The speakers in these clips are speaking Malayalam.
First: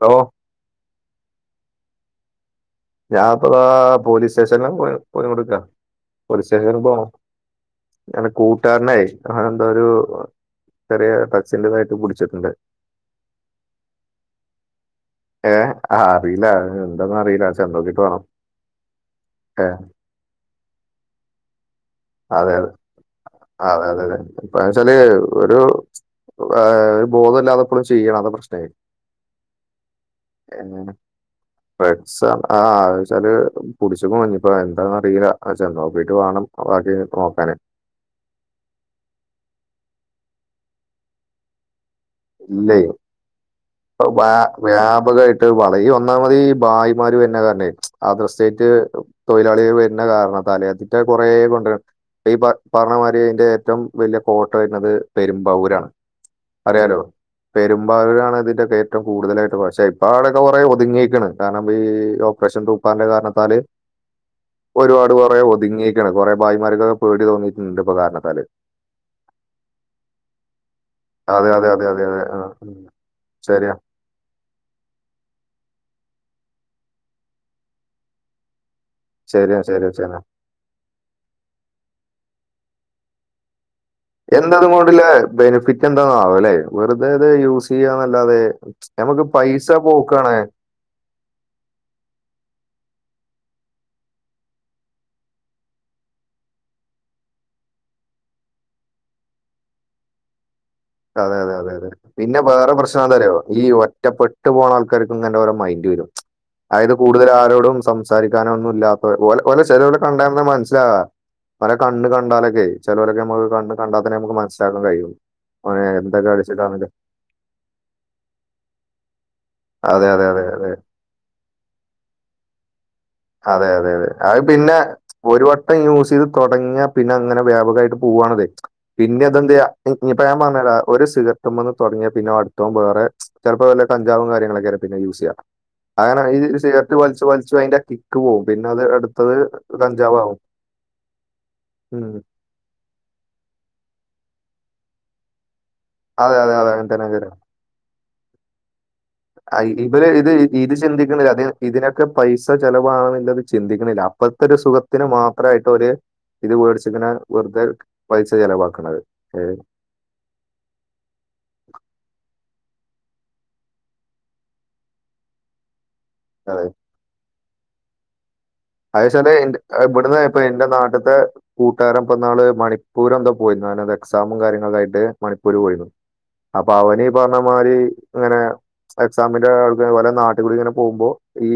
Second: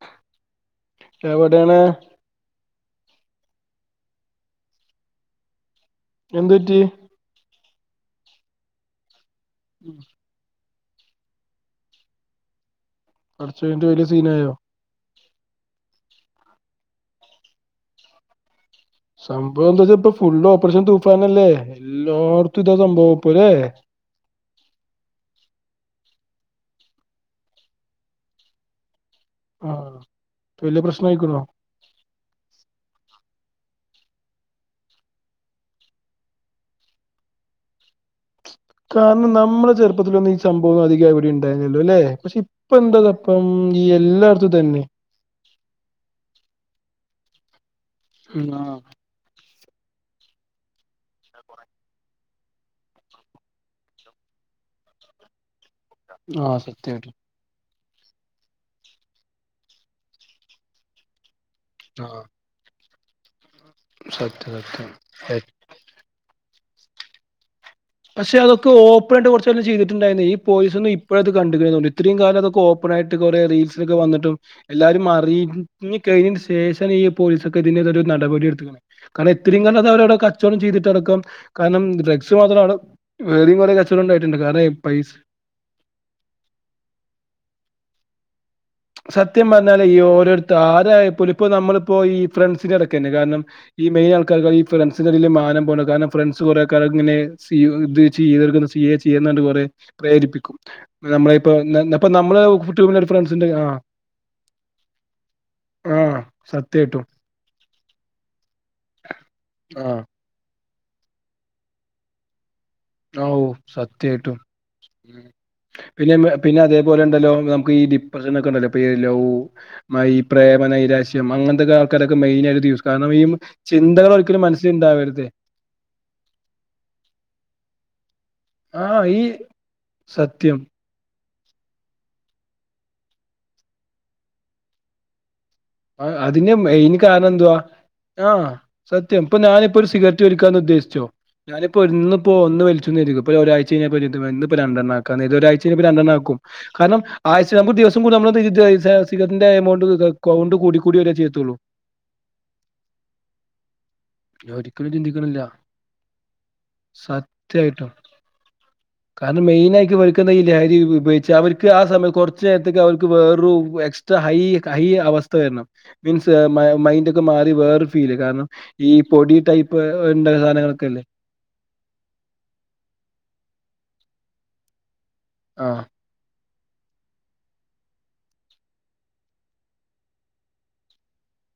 ഹലോ എവിടെ ആണ് ഞാൻപ്പതാ പോലീസ് സ്റ്റേഷനിൽ പോയി കൊടുക്കാ പോലീസ് എന്ത് സ്റ്റേഷനിൽ പറ്റി പോണം ഞനെ കൂട്ടുകാരനെ അവനെന്തൊരു ചെറിയ ടച്ചിന്റതായിട്ട് കുടിച്ചിട്ടുണ്ട് കൊറച്ച് കഴിഞ്ഞിട്ട് വലിയ സീനായോ ഏ ആ അറിയില്ല എന്താന്നു അറിയില്ല ചെന്നോക്കിട്ട് വേണം ഏ സംഭവം എന്താ വെച്ചാ ഇപ്പൊ ഫുള് ഓപ്പറേഷൻ തൂഫാനല്ലേ അതെ എല്ലായിടത്തും അതെ ഇതാ സംഭവം ഇപ്പൊ അല്ലേ അതെ അതെ അതെ ഇപ്പ വെച്ചാല് ഒരു ഏ ഒരു ബോധം ഇല്ലാതെ ഇപ്പോളും ചെയ്യാണേ അതാണ് ആ ഇത് വലിയ പ്രശ്നമായിക്കണോ പ്രശ്നം ആച്ചാല് [inaudible] കുടിച്ച്ക്ക്ണു ഞ് പ്പെന്താന്നറീല്ല ആ ചെന്നോക്കീട്ട് വാണം. ബാക്കി നോക്കാന് കാരണം നമ്മടെ ചെർപ്പത്തിലൊന്നും ഈ സംഭവം അധികം എവിടിം ണ്ടായില്ലല്ലോ ല്ലേ ഇല്ലെയ് ഇപ്പൊ ബാ എല്ലായിടത്തും തന്നെ വ്യാപകായിട്ട് വളയു ഈ ഒന്നാമതീ ബായ് മ്മാര് വെര്ണെ കാരണെ ഉം, ആ അതർസ്‌റ്റേറ്റ് തൊഴ് ഴിലാളികള് വെര്ന്നെ കാരണത്താലെ ഇതിറ്റ കൊറേ കൊണ്ടരാ ഈ പ പർഞ്ഞമാരി അയ്ന്റെ ഏറ്റവും വെല്യ കോട്ട വെര്ന്നത് പെരുമ്പാവൂരാണ്. ആ അറിയാലോ സത്യായിട്ടും പെരുമ്പാവൂരാണ് ഇതിന്റെയൊക്കെ ഏറ്റവും കൂടുതലായിട്ട് പക്ഷേ ഇപ്പ അവടൊക്കെ കൊറേ ഒതുങ്ങീക്ക്ണ്. കാരണം ഈ ആ ഓപ്പറേഷൻ തൂഫാന്റെ കാരണത്താല് സത്യം ഒരുപാട് കൊറെ സത്യം ഒത്ങ്ങീക്ക്ണ് കൊറേ ഭായിമാർക്കൊക്കെ പേടി തോന്നി പക്ഷെ അതൊക്കെ ഓപ്പണായിട്ട് കൊർച്ച് കാലം ചെയ്തിട്ടുണ്ടായിരുന്നു ഈ പോലീസ് ന്ന് ഇപ്പഴാത് അതെ അതെ കണ്ടക്ക്ണ് അതെ തോന്നണ് അതെ ഇത്രയും അതെ കാലം ആ അതൊക്കെ ഉം ഓപ്പണായിട്ട് കൊറെ ശരിയാ റീൽസിലൊക്കെ വന്നിട്ടും എല്ലാരും അറിഞ്ഞി കഴിഞ്ഞ യ്ന് ശേഷാണ് ഈ പോലീസൊക്കെ ഇതിനെതിരൊര് നടപടി എട്ത്ത് ക്ക്ണേ. കാരണം ശരിയാ ഇത്രയും കാലം ശരിയാ ശരിയാ അതവരവടെ കച്ചോടം ചെയ്തിട്ടടക്കം കാരണം ഡ്രഗ്സ് മാത്രാണ് വേറിം കൊറേ കച്ച എന്താണയ്നോണ്ട് ല്ലേ ബെനെഫിറ്റെന്താണാവേ ല്ലെ വെറുതെ ഇത് യൂസെചെയ്യാന്നല്ലാതെ സത്യം പർഞ്ഞാലേ ഈ ഓരോര്ത്ത ആരായപ്പോലും ഇപ്പോ നമ്മള്പ്പോ ഈ ഫ്രണ്ട്സിൻ്റെടക്കെന്നെ കാരണം ഈ മെയ്നാൾക്കാർക്ക് ഈ ഫ്രണ്ട്സിന്റെ ടേല് മാനം പോണ കാരണം ഫ്രണ്ട്സ് കൊറേ കാലം ഇങ്ങനെ സി ഇത് ചെയ് [unintelligible] ചെയ് ചെയ്യ്ന്ന് പർഞ്ഞ് കുറെ പ്രേരിപ്പിക്കും അതെ, ഞമ്മളിപ്പോ അതെ, അതെ, ന്ന അതെ. ന്നപ്പോ പിന്നെ നമ്മളെ വേറെ പ്രശ്നം [unintelligible] ഫ്രണ്ട്സ് എന്താന്നറിയോ? ഈ ഒറ്റപ്പെട്ട് പോകണ ആൾക്കാർക്കും ഇങ്ങനെ ഓരോ മൈൻഡ് ആ വെരും അയത് സത്യായിട്ടും കൂടുതൽ ആരോടും സംസാരിക്കാനോ ഒന്നും ഇല്ലാത്തവർ ഓലെ ആ ചെലോരെ കണ്ടാ തന്നെ മനസ്സിലാവാ ഓലെ കണ്ണ് കണ്ടാലൊക്കെ ചെലോരൊക്കെ ആ ഓ നമുക്ക് കണ്ണ് കണ്ടാത്തന്നെ സത്യായിട്ടും നമുക്ക് മനസ്സിലാക്കാൻ കഴിയും ഉം. ഓന് പിന്നെ എന്തൊക്കെ പിന്നെ അടിച്ചിട്ടാന്നൊക്കെ. അതേപോലെ ണ്ടല്ലോ നമുക്ക് ഈ ഡിപ്രഷനൊക്കെണ്ടല്ലോ പ്പ് ലൗ അതെ, മൈ അതെ, അതെ. പ്രേമനൈരാശ്യം അങ്ങൻത്തൊക്കെ ആൾക്കാരൊക്കെ മെയിനായിട്ട് അതെ അതെ അതെ അത് പിന്നെ ഉണ്ടാവരുത് ഒരു വട്ടം യൂസ് ചെയ്ത് തൊടങ്ങിയാ പിന്നെ അത് ങ്ങനെ വ്യാപകായിട്ട് പോവാണതെ ആ ഈ പിന്നെ അത് എന്തെയ്യാ ഇപ്പൊ ഞാൻ സത്യം പറഞ്ഞെരാ ഒരു സിഗ ഞമ്മക്ക് തൊടങ്ങിയാ പിന്നെ അടുത്തോൻ വേറെ ചെലപ്പോ വല്ല കഞ്ചാവും കാര്യങ്ങളൊക്കെ പിന്നെ യൂസെയ്യ ആ അതിന് മെയിൻ കാരണം എന്തുവാ അതിന്റെ കിക്ക് ആ പോവും പിന്നെ അത് സത്യം അടുത്തത് ഇപ്പൊ ഞാനിപ്പോ ഒരു സിഗരറ്റ് കഞ്ചാവാകും വലിക്കാന്ന് ഉദ്ദേശിച്ചോ ഞാനിപ്പോ ഉം ഇന്ന് പോ ഒന്ന് വലിച്ചൂന്നെര്ത്ക്കോ ഇനി ഒരാഴ്ചയ്ഞ്ഞ ഇന്ന് രണ്ടെണ്ണാക്കാ ഇതൊരായ്ചയ്ഞ അതെ രണ്ടെണ്ണാക്കും അതെ അതെ അങ്ങനെ കാരണം തന്നെ അങ്ങനെ തന്നെ. ആഴ്ച്ചാവുമ്പം ദിവസം കൂടി നമ്മള് സിഗരെറ്റ് കയ്ച്ചാ സിഗരറ്റിന്റെ ആ, ഇ- ഇവര് എമൗണ്ടിതാ അ ഇത് ഇത് ചിന്തിക്ക്ണില്ല അതി ഇതിനൊക്കെ പൈസ ചെലവാണത് ചിന്തിക്ക്ണില്ല അപ്പഴത്തെ ഒരു സുഖത്തിന് മാത്രെ പെട്ടോര് സത്യായ്ട്ടും ചെലവാക്കണത് ഏ, കാരണം മെയിനായിട്ട് ഇവൽക്ക്ത് ഈ ലഹരി ഉപയോഗിച്ച് ച്ച് അവർക്ക് ആ സമയം കൊർച്ച് നേരത്തേക്ക് അവർക്ക് വേറൊരു എക്സ്ട്രാ ഹൈ ഹൈ അവസ്ഥ വെര്ണം മീൻസ് അതെ മൈന്റൊക്കെ മാറി വേറെ ഫീല് കാരണം ഈ അതിനേശം ന്റെ പൊടി ടൈപ്പ് ഇവിടുന്ന് ഇണ്ട ഇപ്പൊ ന്റെ സാധനങ്ങളൊക്കെല്ലേ നാട്ടിത്തെ കൂട്ടുകാരൻ ഇപ്പന്നാള് മണിപ്പൂർ എന്തൊ പോയിരുന്നോല എക്സാമും കാര്യങ്ങളൊക്കായിട്ട് മണിപ്പൂര് ആഹ് പോയിരുന്നു അപ്പൊ അവനീ പർഞ്ഞ് അമാരി അങ്ങനെ എക്സാമിന്റെ ആൾ ഓലെ നാട്ട്കൂടെ ങ്ങനെ പോകുമ്പോ ഈ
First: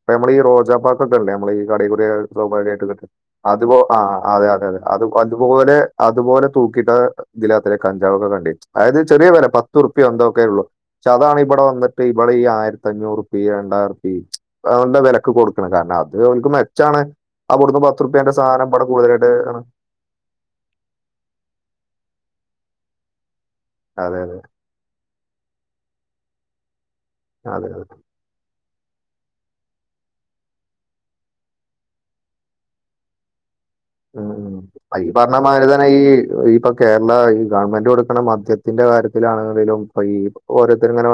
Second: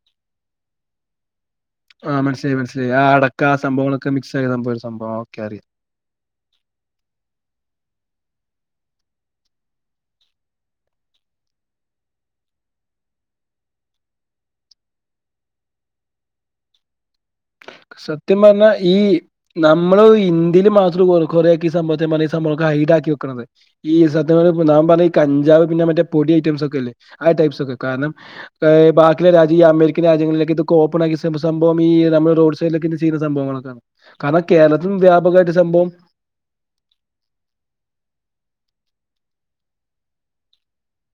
അപ്പ നമ്മളെ ഈ റോജ പാക്കൊക്കെല്ലേ നമ്മളെയീ കടേക്കൂടൊക്കെ ആഹ് മനസ്സിലായി സൗഭാഗ്യമായിട്ട് മനസ്സിലായി കിട്ട ആ അടക്ക അതെ അപോ ആ സംഭവങ്ങളൊക്കെ മിക്സ് അതെ ആയ അതെ സംഭവം അതെ ഒരു അ സംഭവം ഓക്കെ അറിയാം അതുപോലെ അതുപോലെ തൂ ക്കിട്ട് ഇതാലെത്രെ കഞ്ചാവ് ഒക്കെ കണ്ടിട്ട അതായത് ചെറിയ വെല പത്തുറുപ്യ എന്തൊക്കെ ഉള്ളു ഇച്ച് അതാണ് ഇബെടെ വന്ന്ട്ട് ഇബെടെ ഈ ആയിര്ത്തഞ്ചുർ റുപ്പിം ഈ രണ്ടായിരിം റുപ്പിം അയോണ്ടാ വെലെക്ക് കൊട് ക്ക്ണ കാരണം അത് ഓൽക്ക് മെച്ചാണ് അവിടുന്ന് പത്ത് ഉറുപ്പ്യന്റെ സത്യം സാധനം പർണാ ഇവിടെ ഈ കൂടുതലായിട്ട് നമ്മെൾ ഇന്തിൽ മാത്രം കൊറെ കൊറെയൊക്കെ ഈ സംഭവത്തെ ഞാ പർഞ്ഞാ ഈ സംഭവൊക്കെ ഹൈഡാക്കി ക്കി വെക്ക്ണെത് ഈ അതെ സത്യം പർണാപ്പം നാം പർണാ ഈ കഞ്ചാവ് പിന്നെ മറ്റേ പൊടി ഐറ്റംസ് ഒക്കെ ഇല്ലെ? ആ ടൈപ്സ് അതെ ഒക്കെ കാര്ണം പ്പെ ഈ ബാക്കിയിള്ള രാജ്യം ഈ അമേരിക്കെൻ രാജ്യങ്ങളിലൊക്കെ ഇത് ഓപ്പൺ ആക്കി സം സംഭവം ഈ നമ്മെൾ റോഡ് സെ ഡെലൊക്കെ ഇത് ചെയ്യ്ന്ന സംഭവങ്ങളൊക്കെ ഉം അയ് ഈ പർണമാതിരിയെന്നെ ഈ ഇപ്പ കേരള ഈ ഗവൺമെന്റ് കൊടുക്ക്ണെ മദ്യ ത്തിന്റെ കാര്യത്തിലാണ്ന്ന്ണ്ടെങ്കിലും ഇപ്പ ഈ ഓരോര്ത്തെര് ഇങ്ങെനെ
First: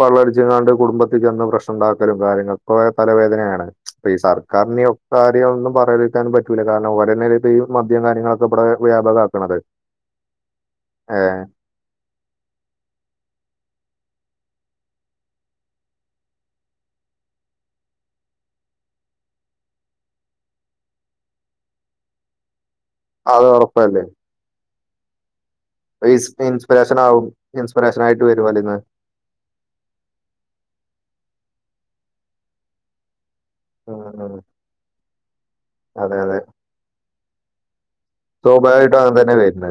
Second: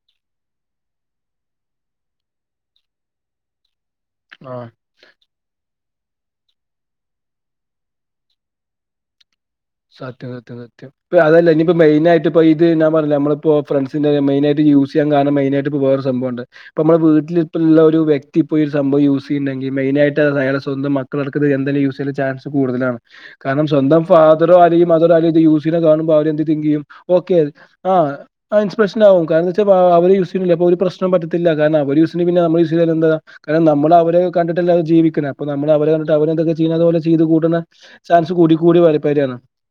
വള്ളട്ച്ചാണ്ട് കുടുംബത്ത് ചെന്ന് പ്രശ്നം ഇണ്ടാക്കെലും കാര്യങ്ങെളും ഒക്കെ [unintelligible] തലവേദനയെണ് ഇപ്പ ഈ ആ സർക്കാരിന് ഒക്കെ കാര്യം ഒന്നും പറയാതിരിക്കാനും പറ്റുലല്ലോ കാരണം ഓരെന്നെയാണ് ഇപ്പ ഈ മദ്യം കാര്യങ്ങളൊക്കെ ഇബെടെ വ്യാപകാക്ക്ണെത് സത്യം സത്യം സത്യം ഇപ്പ അത് അല്ലെയ് ഇഞ്ഞ് ഇപ്പം മെയിനായിട്ട് ഇപ്പ ഇത് നാം പർണിലെ നമ്മളിപ്പോ ഫ്രണ്ട്സിന്റെ മെയിനായിട്ട് യൂസ് ചെയ്യാൻ കാരണം മെയിനായിട്ട് ഇപ്പം വെറെ ഒര് സംഭവവുണ്ട് ഇപ്പ അമ്മെളെ വീട്ട്ൽ ഇപ്പ ഇള്ള ഒരു വ്യക്തി ഇപ്പ ഈ ഒര് സംഭവം യൂസ് സ് ചെയ്യ്ണ്ടെങ്കി മെയിനായിട്ട് അയാളെ സ്വന്തം മക്കെൾ അടക്കം ഇത് എന്തായാലും യൂസ് ചെയ്യാന് ഇള്ള ചാൻസ് കൂട്തെലാണ് അത് കാരണം സ്വന്തം ഉറപ്പല്ലേ ഫാദറോ അല്ലെങ്കി മദറോ ആരെലും ഇത് യൂസ് ണെ കാണുമ്പോ ഈ അവരെന്ത് തിങ്ക് ചെയ്യും ഇൻസ്പിറേഷൻ ആവും ഓക്കെ ആ ഇൻസ്പിറേഷൻ ആയിട്ട് വരും ആ അതിന്ന് ഇൻസ്പിരേഷെൻ ആവും കാരണം എന്ത് വെച്ചാ അവെര് യൂസ് ചെയ്യ്ണ് ഇല്ലെ അപ്പൊ ഒരു പ്രശ്നം പറ്റത്തില്ല കാരണം അവെര് യൂസ് ചെയ്യ്ണ്ടെങ്കി പിന്നെ നമ്മെൾ യൂസ് ചെയ്യ്താ എന്താ കാരണം നമ്മെൾ ഉം അവരെ ഒക്കെ ഉം കണ്ടിട്ട് അല്ലെ ജീവിക്ക്ണെ അപ്പ നമ്മെൾ അവരെ കണ്ടിട്ട് അതെ അവെര് അതെ എന്തൊക്കെ ചെയ്യ്ണെ അതുപോലെ ചെയ്ത് കൂട്ട്ന്നെ ചാൻസ് കൂടി കൂടി വരും [unintelligible] വെര്ണെ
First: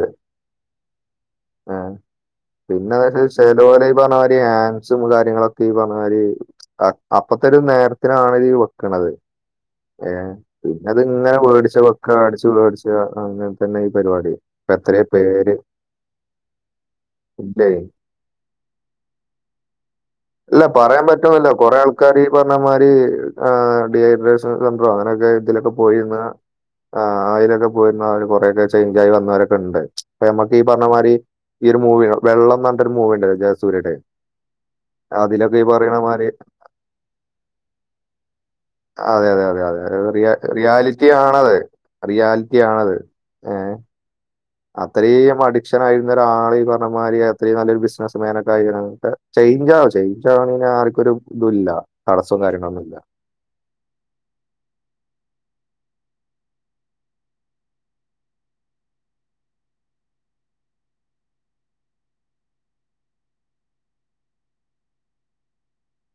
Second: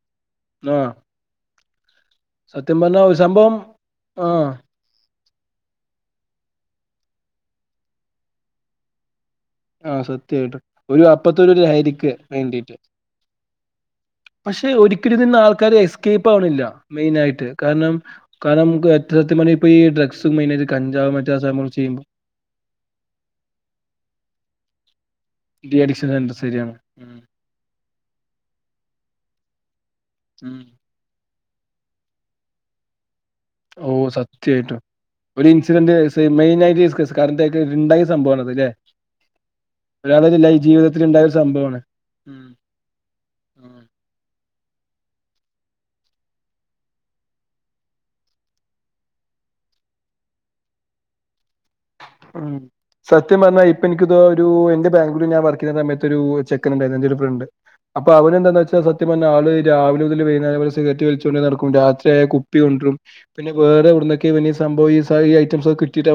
സത്യം പിന്നെ പറഞ്ഞാ ഒരു ഇവെര് സംഭവം ചെലോല് ഈ പർണ മായിരി ആഹ് ഹാൻസും കാര്യങ്ങളൊക്കെ ഈ പർണ മായിരി അപ്പത്തെ ഒര് നേര്ത്തിനാണി ഈ വെക്ക്ണെത് ആഹ് ഏഹ് സത്യായിട്ടും പിന്നെ അത് ഒരു ഇങ്ങനെ അപ്പത്തൊരു വേടിച്ച് ലഹരിക്ക് വെക്കാ വേടിച്ച് വേണ്ടിട്ട് വേടിച്ച് നട് അങ്ങനെ തന്നെ ഈ പരിപാടി പക്ഷെ ഇപ്പ എത്രേ ഒരിക്കലും ഇതിന്ന് പേര് ആൾക്കാര് എസ്കേപ്പ് ആവണില്ല മെയിനായിട്ട് ഇല്ലേ? കാരണം കാരണം നമുക്ക് ഏറ്റവും സത്യം പറഞ്ഞാ ഇപ്പൊ ഈ ഡ്രഗ്സും ഇല്ല മെയിനായിട്ട് പറയാൻ കഞ്ചാവ് മറ്റേ ആ പറ്റൂല്ല. സംഭവം കൊറെ ചെയ്യുമ്പോ ആൾക്കാര് ഈ പറഞ്ഞ മാതിരി ഡിഹൈഡ്രേഷൻ സെൻററോ അങ്ങനെയൊക്കെ ഇതിലൊക്കെ ഡി അഡിക്ഷൻ പോയിന്ന് സെന്റർ ശരിയാണ് അ ഉം അതിലൊക്കെ പിന്നെ കൊറെയൊക്കെ ചേഞ്ച് ആയി വന്നവരൊക്കെ ഇണ്ട്. അപ്പ ഞമ്മക്ക് ഉം ഈ പറഞ്ഞമാതിരി ഈ ഒരു മൂവി വെള്ളം ന്ന് പറഞ്ഞാണ്ട് ഒരു മൂവി ഇണ്ടാ [unintelligible] ഓ സത്യായിട്ട്. ഒരു അതിലൊക്കെ ഈ ഇൻസിഡന്റ് പറയണ സ് മാതിരി മെയിൻ ആയിട്ട് ഡിസ് കറട്ട ഇണ്ടായ സംഭവാണത് അല്ലെ? അതെ അതെ അതെ അത അ റിയാലിറ്റി ഇണ്ടായ ഒരു ആണത് സംഭവാണ് ഉം റിയാലിറ്റിയ ആതെ ഏ. ഉം അത്രയും അഡിക്ഷൻ ആയിരുന്ന ഒരാൾ ഈ പറഞ്ഞതിരി അത്രയും നല്ലൊരു ബിസിനസ്സ് മാനൊക്കെ ആയി. [unintelligible] [unintelligible] ഇഞ്ചാണെ ആർക്കും ഒരു ഇതും ഇല്ല. ഉം സത്യം പറഞ്ഞാ ഇപ്പൊ എനിക്കിത ഒരു എന്റെ ബാങ്ക ഞാൻ വ [unintelligible] സമയത്ത് ഒരു ചെക്ക ഉണ്ടരുന്നു ഇന്റൊരു ഫ്രണ്ട് അപ്പൊ അവന എന്താ വെച്ചാൽ സത്യം പറഞ്ഞ ആള് രാവിലെമുതല് വൈകുന്നേരം വരെ സിഗരറ്റ് വലിച് കൊണ്ടേ നടക്കും. രാത്രിയായ കുപ്പിണ്ട് [unintelligible] വേറെവിടുന്നൊക്കെ [unintelligible] സംഭവ ഈ ഐറ്റംസ് ഒക്കെ കിട്ടിട്ട്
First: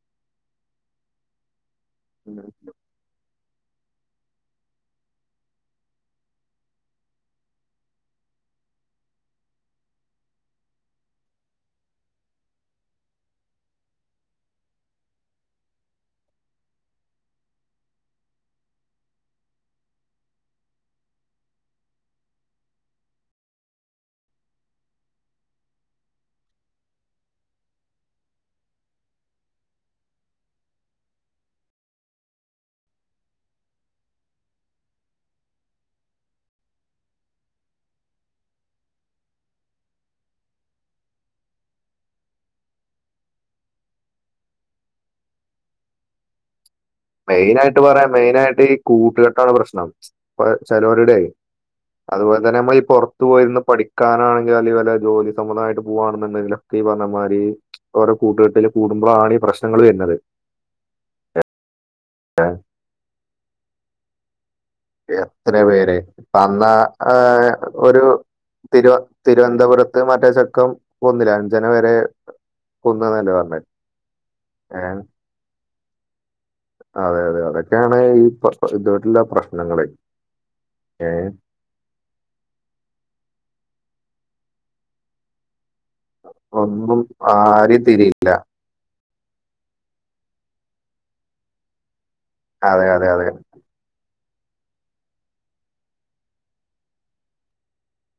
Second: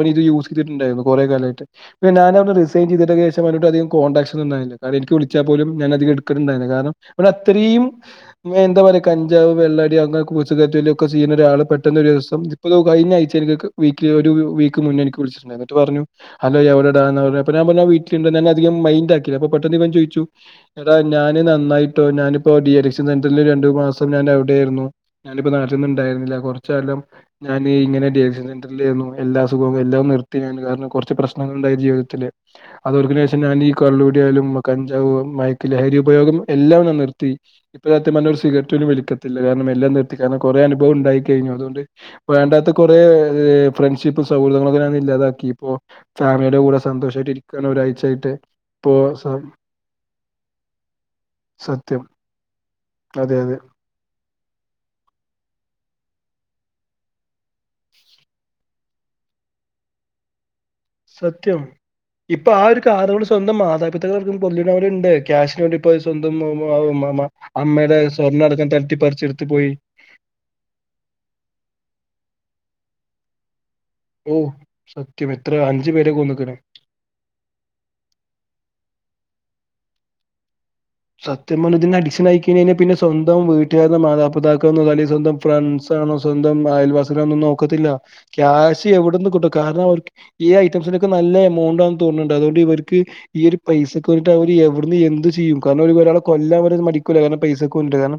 [unintelligible] [unintelligible] ട്ടുണ്ടായിരുന്നു കുറെ കാലായിട്ട് ഞാന റിസൈൻ ചെയ്തിട്ട [unintelligible] [unintelligible] കോൺടാക്ട്സ് ഒന്നുണ്ടായില്ല. കാരണം എനിക്ക് വിളിച്ചാൽ പോലും ഞാനധികം ഇടുക്കലുണ്ടായില്ല. കാരണം ഓല്ത്രയും എന്താ പറയാ കഞ്ചാവ് വെള്ളാടി അങ്ങനെലൊക്കെ കൂട്ടികെട്ടിൽ ചെയ്യുന്ന ഒരാൾ പെട്ടെന്ന ഒരു ദിവസം ഇപ്പൊരു കഴിഞ്ഞ ആഴ്ച [unintelligible] മുന്നേ എനിക്ക് വിളിച്ച എന്നിട്ട് പറഞ്ഞു ഹലോ എവിടെടാന്ന് ഞാ പറഞ്ഞ വീട്ടിലുണ്ട അധികം മൈൻഡ ആകി ല്ല അ പെട്ടെന്ന് ഇവൻ ചോദിച്ചു. ടാ ഞാന് നന്നായിട്ടോ ഞാനിപ്പോ ഡി എലക്ഷൻ സെന്ററി രണ്ടു മാസം ഞൻ എവിടെ ആയിരുന്നു. ഞ [unintelligible] ണ്ടരുന്നില്ല കുറച്ച കാലം ഞാൻ ഇങ്ങനെ ഡിൻ സെന്റിലായിരുന്നു. എല്ലാ [unintelligible] ഞാൻ കാരണം കുറച്ച് പ്രശ്നങ്ങൾണ്ടായി ജീവിതത്തില് അതൊക്ക ശേഷം ഞാൻ ഈ കള്ളൂടിയാലും കഞ്ചാവും മയക്ക ലഹരി ഉപയോഗം എല്ലാം നിർത്തി. ഇപ്പ സത്യ പറഞ്ഞ ഒരു സിഗരറ്റും വലിക്കത്തില്ല. കാരണം എല്ലാം നിർത്തി. ഞാ അ കൊറെ അനുഭവം ഉണ്ടായി കഴിഞ്ഞു. അതുകൊണ്ട് വേണ്ടാത്ത കുറെ ഏ ഫ്രണ്ട്ഷിപ്പ് സൗഹൃദങ്ങളെ താ [unintelligible] ക്കി ഇപ്പോ ഫാമിയുടെ കൂടെ സന്തോഷമായിട്ട് ഇരിക്കാണ് മെയിനായിട്ട് പറയാം ഒരാഴ്ചയായിട്ട് മെയിനായിട്ട് ഈ ഇപ്പോ സ- കൂട്ടുകേട്ടാണ് പ്രശ്നം ഇപ്പ ചെലോരുടെയെ സത്യം അതുപോലെ തന്നെ നമ്മ ഈ പുറത്തു അതെ അതെ പോയിരുന്നു പഠിക്കാനാണെങ്കിൽ അല്ലെങ്കി വല്ല ജോലി സംമ്മതമായ - പോവാണന്ന് ഇണ്ടങ്കിലും ഈ പറന്ന മാതിരി ഓരോ കൂട്ടുകെട്ടില് കൂടുമ്പോഴാണ് ഈ പ്രശ്നങ്ങൾ വരുന്നത് സത്യം ആണ് ഇപ്പൊ ആ ഒരു കാലു കൊണ്ട് സ്വന്തം മാതാപിതാക്കളെ കൊല്ല് - ണ്ട് എത്ര ക്യാഷിന വണ്ടി ഇപ്പോൊ പേര് സ്വന്തം അന്ന അമ്മയുടെ സ്വർണ്ണ അടക്കം തലറ്റിപ്പിച്ചെടുത്ത് പോയി മപുരത്ത് മറ്റേ ചക്കം കൊന്നില്ല അഞ്ചന വരെ കൊന്ന എന്നല്ലേ പറഞ്ഞ ഓ സത്യം എത്ര അഞ്ചു പേരെ കൊന്ന് അതെ അതെ അതൊക്കെയാണ് ഈ ഇതുവട്ടുള്ള പ്രശ്നങ്ങള് ഏ സത്യമോജൻ അഡിക്ഷൻ അയക്കഴിൽ പിന്നെ സ്വന്തം വീട്ടുകാരരു മാതാപിതാക്ക അല്ലെ സ്വന്തം ഫ്ര ണോ സ്വന്തം ഒന്നും അയൽവാസികൊന്നും ആരെയും നോക്കത്തില്ല തിരിയില്ല ക്യാഷ് എവിട ട്ട കാരണം അവ ഈ ഐറ്റംസിനൊക്കെ നല്ല എമൗണ്ട്ന്ന് തോന്നുന്നുണ്ട് അതുകൊണ്ട് അതെ ഇവക്ക് അതെ അതെ ഈ ഒരു പൈസ ട്ട് അവർ എവിടു നിന്ന് എന്തു ചെയ്യും കാരണം ഒരാ കൊല്ലാ മടിക്ക കാരണം പൈസ കാരണം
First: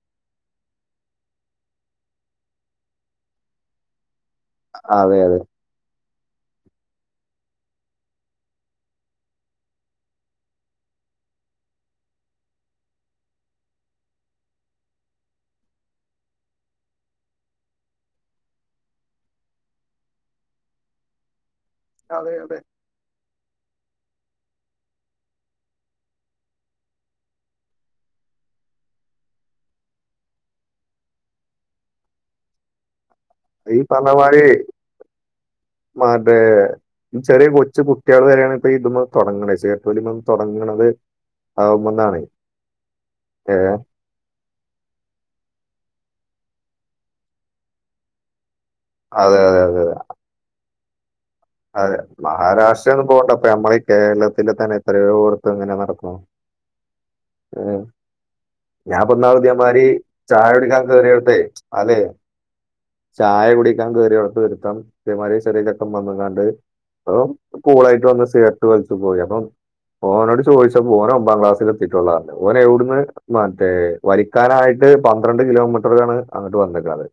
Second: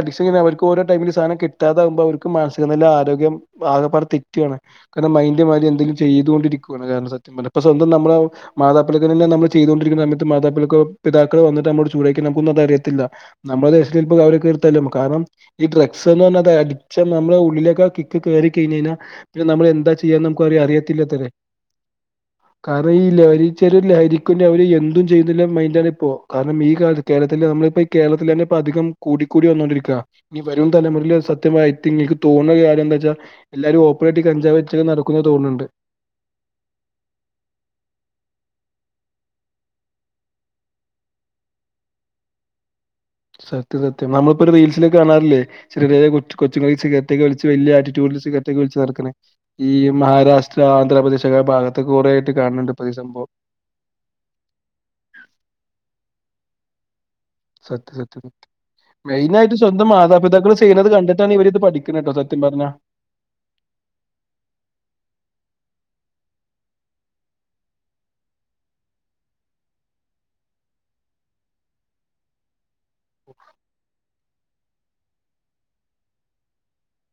അഡക്ഷ അവർക്ക് ഓരോ ടൈമില് സാനം കിട്ടാത്ത അവർ മാനസിക ന ആരോഗ്യം ആകൊ തെറ്റുണ് കാരണം അതെ അതെ മൈന്ന്റെ മാതിരി എന്തെങ്കിലും ചെയ്തുകൊണ്ടരിക്കയാണ് കാരണം സത്യം ഇപ്പൊ സ്വന്തം നമ്മുടെ മാതാപ്പിക്കക്കെല്ല നമ്മ ചെയ്തൊണ്ടിരിക്കുന്ന സമയത്ത് മാതിൾക്കെ പിതാക്കൾ വന്ന നമ്മ ചൂടാക്കി നക്കാര്യത്തില്ല നമ്മുടെശ ഇ അവ കത്താലും കാരണം ഈ ഡ്രഗ്സ് എന്ന് പറ ടിച്ച നമ്മെ ഉള്ളിലേക്കെ കിക്ക് കയറി കഴിഞ് കഴിഞ്ഞാ പിന്നെ നമ്മൾ എന്താ ചെയ്യാന്ന് നമുക്ക്റിയ അിയത്തില്ല തരെ അതെ അതെ കാരണം ഈ ലഹരിച്ച ലഹരിക്ക അവര് എന്തും ചെയ്യുന്നില്ല മൈൻന്റണ ഇ പോ കാരണം ഈാല കേരത്തില്െ നമ്മളിപ്പോ ഈ കേരളത്തിൽ തന്നെ ഇപ്പ അധികം കൂടിക്കൂടി വന്നോണ്ടരിക്കുക ഇനി വരും തലമുറ സത്യമായി നിങ്ങൾക്ക് തോന്ന കാര്യ എന്താ വെച്ചാ എല്ലാരും ഓപ്പന്നായിട്ട് കഞ്ചാവ് വച്ചക്ക നടക്കുന്ന മതേ ചെറിയ കൊച്ചു കുട്ടികൾ വരെയാണ് ഇ ഇത തുടങ്ങണ ചേട്ടലി തുടങ്ങുന്നത് ആുമ്പന്നാണ് സത്യ സത്യ നമ്മ ഇ റീൽസിലക്ക കാണാറില്ലേെ ചെറിയ കൊച്ചു സിഗരറ്റ് ഒക്കെ വലിച്ചു വലിയ ആറ്റിറ്റ്യൂഡിൽ ച്ചു നടക്കണേ അതെ ഈ മഹാരാഷ്ട്ര ആന്ധ്രാപ്രദേശ് ഒക്കെ ആ ഭാഗത്തൊക്കെ അതെ കുറെ ആയിട്ട് കാണുന്നുണ്ട് ഇപ്പൊ ഈ മഹാരാഷ്ട്രന്ന് സംഭവം പോകണ്ടപ്പ നമ്മളീ ഈ കേരളത്തില് തന്നെ എത്രയോർത്ത് ഇങ്ങനെ നടക്കുന്നു സത്യ സത്യ സത്യ ഞാൻ ഇപ്പൊ മെയിൻ ഇന്നാള് ആയിട്ട് ഇതേമാതിരി സ്വന്തം ചായ മാതാപിതാക്കൾ കുടിക്കാൻ ചെയ്യുന്നത് കേറിയോടത്തെ കണ്ടിട്ടാണ് ഇവർ ഇത് അതെ പഠിക്കുന്നത് കേട്ടോ സത്യം പറഞ്ഞ ചായ കുടിക്കാൻ കയറിയ ഉളത്ത് വരുത്തം ഇതേമാതിരി ചെറിയ ചെക്കൻ വന്നങ്ങാണ്ട് അപ്പ കൂളായിട്ട് വന്ന് സിഗരറ്റ് വലിച്ചു പോയി അപ്പം ഓനോട് ചോദിച്ചപ്പോ ഓന ഒമ്പാം ക്ലാസ്ൽ എത്തിട്ടുള്ളറ്ഞ് ഓന എവിടന്ന് മറ്റേ വരിക്കാനായിട്ട് പന്ത്രണ്ട് കിലോമീറ്ററാണ് അങ്ങട്ട് വന്നികണത്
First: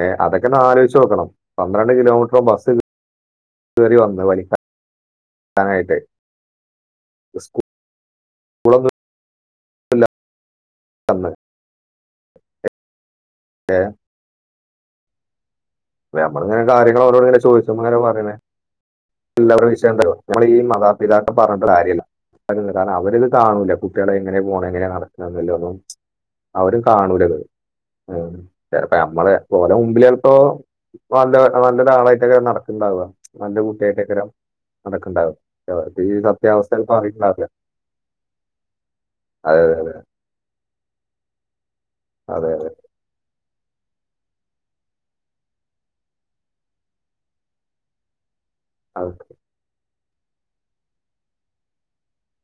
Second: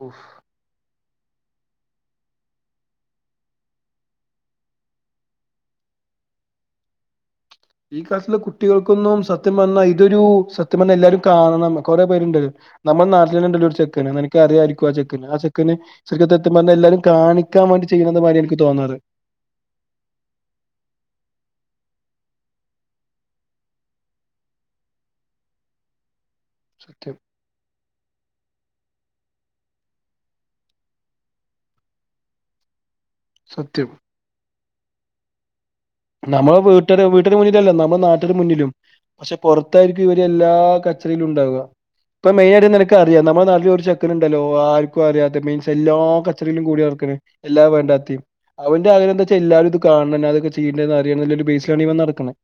ഏ അതൊക്കെനാലോചിച്ച് നോക്കണം പന്ത്രണ്ട് കിലോമീറ്ററ ബസ്സ് കയറി വന്ന് വലി നായിട്ട് സ്ക്കു ഈ കാലത്തിൽ കുട്ടികൾക്കൊന്നും സത്യം വന്ന ഇല്ല ഇതൊരു സത്യം വന്ന എല്ലാരും അന്ന് കാണണം കുറേ പേരുണ്ട് നമ്മൾ നാട്ടിൽ നിന്ന ഉണ്ടല്ലോ ഒരു ചെക്കന് നിനക്ക് അറിയായിരിക്കും ആ ചെക്കന് ആ ശരിക്കും അപ്പൊ സത്യം നമ്മളിങ്ങനെ പറ എല്ലാരേം കാര്യങ്ങൾ അവരോട് കാണിക്കാൻ വേണ്ടി ചെയ്യണതു മാതിരി യാ എനിക്ക് തോന്നാറ് എല്ലാവരും വിഷയംണ്ടും നമ്മ ഈ മാതാപിതാക്കെ പറഞ്ഞു കാര്യ കാരണം അവര്ത് കാണൂല്ല കുട്ടികളെ എങ്ങനെ പോണം എങ്ങനെയെ നടക്കണ എന്നല്ലോന്നും അവരും സത്യം കാണൂല ഉ ചപ്പ നമ്മള് പോലെ മുമ്പിലേപ്പോ നല്ല നല്ലൊതരാളായിട്ടൊക്കെ നടക്കണ്ടാവുക നല്ല സത്യം കുട്ടിയായിട്ടൊക്കെ നടക്കണ്ടാവുക നമ്മള വീട്ടടെ വീട്ടന്റെ മുന്നിലല്ലേ നമ്മുടെ നാട്ടിരു മുന്നിലും പക്ഷെ അതെ പുറത്തായിരിക്കും ഇവര് എല്ലാ അതെ അതെ മെയിനട്ട്നക്ക് അറിയാം നമ്മടെ നാട്ടി ചെക്കനുണ്ടല്ലോ ആർക്കും അറിയാത്തെ മീൻസ് എല്ലാ കച്ചറയിലും കൂടി നടക്കണ് എല്ലാ വേണ്ടാത്തി അവൻന്റെ ആഗഹം എന്ന് വച്ചാ എല്ലാരും ഇത് കാണണം അതൊ ചെയ്യേണ്ടറിയണം ആ ബേസിലൻ നടക്കണം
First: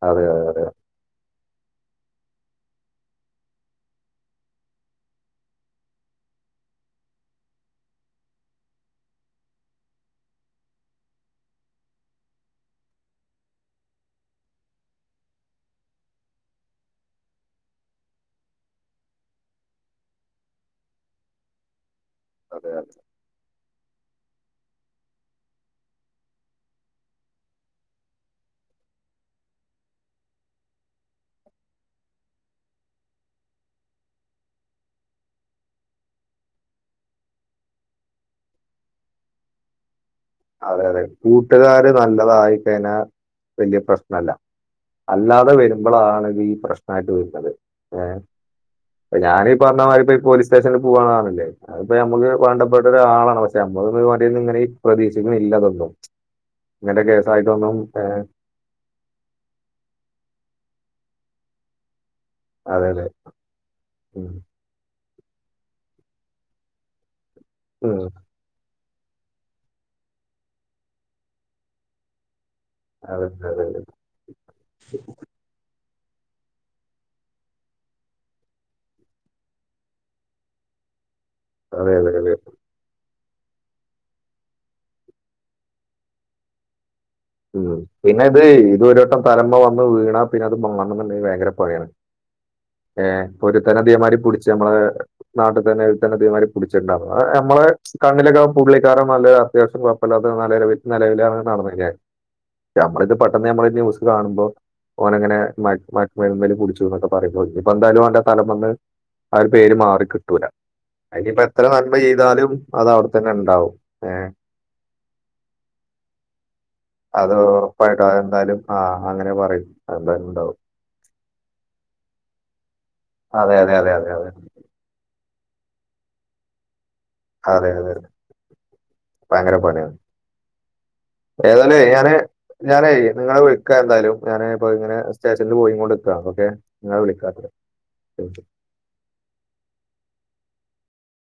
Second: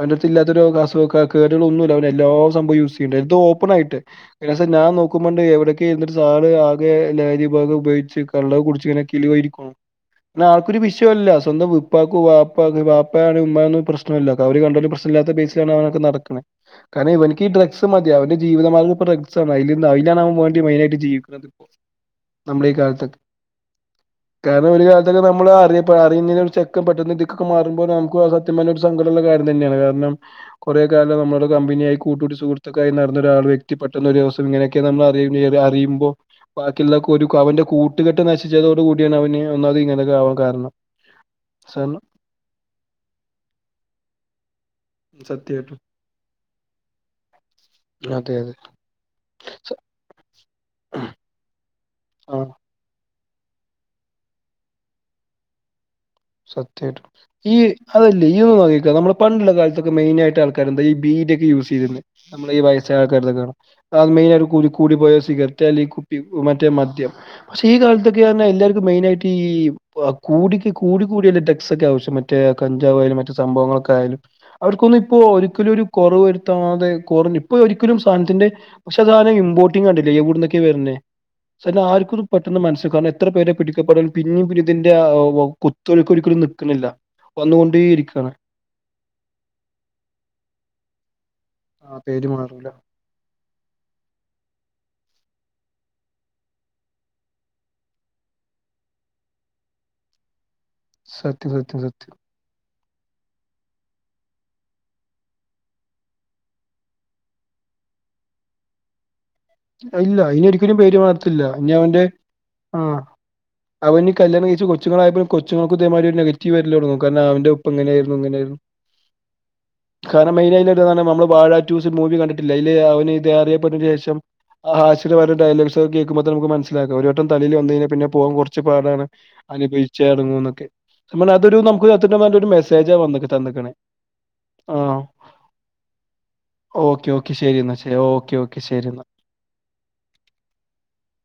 അന്റെ അടുത്ത് അതെ ഇല്ലാത്ത ഒരു [unintelligible] ഒന്നുംല്ല എല്ലാ സംഭവ യൂസ് ചെയ്യും എന്തോ ഓപ്പൺ ആയിട്ട് ഞാൻ നോക്കുമ്പണ്ട് എവിടക്കെ ഇരുന്നിട്ട് സ ള് ആകെ ലഹരി ഭാഗം ഉപയോഗിച്ച് കള്ള കുടിച്ച് ഇങ്ങനെ കിളി പോയിരിക്കനു പിന്നെ ആൾക്കൊരു വിഷയവല്ല സ്വന്തം ഉപ്പക്ക് വാ വാപ്പാണ് ഉമ്മമാന്നും പ്രശ്നമല്ല അവര് കണ്ട പ്രശ്നമല്ലാത്ത പേസിലാണ് അവനൊക്കെ നടക്കനെ കാരണമിവനിക്ക് ഡ്രഗ്സ് മതി അവന്റെ ജീവിതമാർഗം ഡ്രഗ്സ് ആണ് അവന് മെയിനായിട്ട് ജീവിക്കുന്നത് നമ്മള ഈ അതെ കാലത്ത കാരണം ഒരു കാലത്തൊക്കെ നമ്മള് അറിയുന്ന ചെക്കൻ പെട്ടെന്ന് ഒക്കെ മാറു സുഹൃത്തുക്കായി നടന്ന ഒരാൾ വ്യക്തി പെട്ട ഒരു ദിവസം ഇങ്ങനൊക്കെ നമ്മൾ അറിയുമ്പോ ബാക്കിയുള്ളൊക്ക് ഒരു അവന്റെ കൂട്ടുകെട്ട് നശിച്ചതോടു കൂടിയാണ് അവന് ഒന്നത് ഇങ്ങനെ അതെ അതെ കൂട്ടുകാര് നല്ലതായി കഴിഞ്ഞാ വലിയ പ്രശ്നല്ല അല്ലാതെ സത്യായിട്ടും വരുമ്പോള ആണ് ഇത് ഈ പ്രശ്നമായിട്ട് വരുന്നത് ഏർ അതെ അതെ അപ്പ ഞാനീഈ സ പറഞ്ഞ മാതി ഇപ്പോ പോലീസ് സ്റ്റേഷനിൽ പോകവാണാണല്ലേ അ ഇപ്പൊ മ്മക്ക് ആഹ് വേണ്ടപ്പെട്ട ഒരാളാണ് പക്ഷെ നമ്മ ഇങ്ങനെ പ്രതീക്ഷിക്കുന്നില്ല സത്യമായിട്ട് ഇങ്ങനത്തെ ഈ കേസായിട്ടൊന്നും ഏഹ്, അതല്ലേ ഈ നമ്മള് പണ്ടുള്ള കാലത്തൊക്കെ മെയിൻ ആയിട്ട് ആൾ ഈബീഡിയൊക്കെ യൂസ്എയ്ത് നമ്മളെ ഈ അതെ അതെ വയസയക്കാരത്തൊക്കെ കാണും അത് ഉം. മെയ്നായ കൂട് കൂടിപ്പോയാ സി [unintelligible] കുപ്പി മറ്റേ മദ്യം ക്ഷേ ഈ ഉം. കാലത്തൊക്കെ എല്ലാവക്കും മെയിനായിട്ട് ക കൂട്ടിക്ക് കൂടിയ ടെക്സ് ഒക്കെ ആവശ്യം മറ്റേ കഞ്ചാവ്‌ ആയാലും അതെ മറ്റു അതെ അതെ സംഭവങ്ങളൊക്കെ ആയാലും അവർക്കൊന്നും ഇപ്പോ ഒരിക്കലും ഒരു കുറവ് വരുത്താതെ ഇപ്പൊ ഒരിക്കലും സാധനത്തിന്റെ പക്ഷെ സാധനം ഇമ്പോർട്ടിണ്ടല്ലേ എവിടെന്നോക്കെയൊ വരുന്നെ സേട്ടാ അതെ അതെ ആർക്കും അതെ പെട്ടെന്ന് മനസ്സിൽ കാരണം എത്ര പേരെ പിടിക്കപ്പെടും പിന്നും പിന്ന ഇതിന്റെറെ കുത്തൊഴക്ക് ഒരിക്കലും നിൽക്കുന്നില്ല ഉം പിന്നെ വന്നുകൊണ്ടേയിരിക്കുകയാണ് ഇത് ഇത് ഒരു വട്ടം തല മേ വന്ന് വീണാ പിന്നെത് മാറണം എന്നുണ്ടെങ്കിൽ ഭയങ്കര യാണ് ആ പേര് മാറൂല ഏ ഇപ്പൊ ഒരു തനധികമാതി പിടിച്ച് നമ്മള് നാട്ടിൽ തന്നെ ഒരുതന്നെ ഇതേ മാതിരി പുടിച്ചിട്ടണ്ടാവും നമ്മളെ കണ്ണിലൊക്കെ പുള്ളിക്കാരൻ നല്ല അത്യാവശ്യം നിലവില സത്യം നടന്ന സത്യം [unintelligible] സത്യം നമ്മളിത് പെട്ടെന്ന് ഞമ്മൾ ന്യൂസ് കാണുമ്പോ ഓനങ്ങനെ മ മേന്മൽ കുടിച്ചു എന്നൊക്കെ പറയുമ്പോ ഇപ്പ എന്തായാലും അവന്റെ തലം വന്ന് ആ ഒരു പേര് മാറി ഇല്ല കിട്ടൂല ഇനി ഒരിക്കലും പേര് അനിയിപ്പോ മാറത്തില്ല എത്ര ഇനി നന്മ അവന്റെ ചെയ്താലും ആ അത് അവിടെത്തന്നെ ണ്ടാവും അവന് കല്യാണം കഴിച്ച് കൊച്ചുങ്ങൾ കൊച്ചുൾക്ക്ഒരു നെഗറ്റീവ ആ അത് അവന്റെ ഒപ്പ ഉറപ്പായിട്ടും എങ്ങനെയായിരുന്നു എങ്ങനയിന്ന് അതെന്തായാലും ആ അങ്ങനെ പറയും എന്തായാലും കാരണം ഉണ്ടാവും മയിനയിട്ട് താണ് നമ്മള് വാഴടു സിൻ മൂവി കണ്ടിട്ടില്ല ഇത അതെ അതെ അറിയപ്പെതിനന് അതെ അതെ ശേഷം അതെ ആശരമായ ഡയലോഗ് കേൾക്കുപോൾ നമുക്ക് മനസിലാകു ഒരു വട്ടം തലയിൽ വന്ന് അതെ കഴിഞ്ഞാൽ അതെ പിന്നെ പോവാൻ കുറച്ചു പാടാണ് ഭയങ്കര പണിയാണ് അനുഭവിച്ച അടങ്ങും എന്നൊക്കെ അതൊരു ഏതായാലും ഞാന് നമുക്ക്ത്തിട്ടു ഒരു ഞാനേ മെസ്സേജാ വ നിങ്ങളെ തന്നക്കണേ വിളിക്കാം എന്തായാലും ഞാന് ഇപ്പൊ ആ ഇങ്ങനെ സ്റ്റേഷനിൽ പോയിക്കൊണ്ടിരിക്കാ ഓക്കെ നിങ്ങളെ ഓക്കെ ഓക്കെ വിളിക്കാം ശരി എന്നാ ഓക്കെ ഓക്കെ ശരി എന്നാ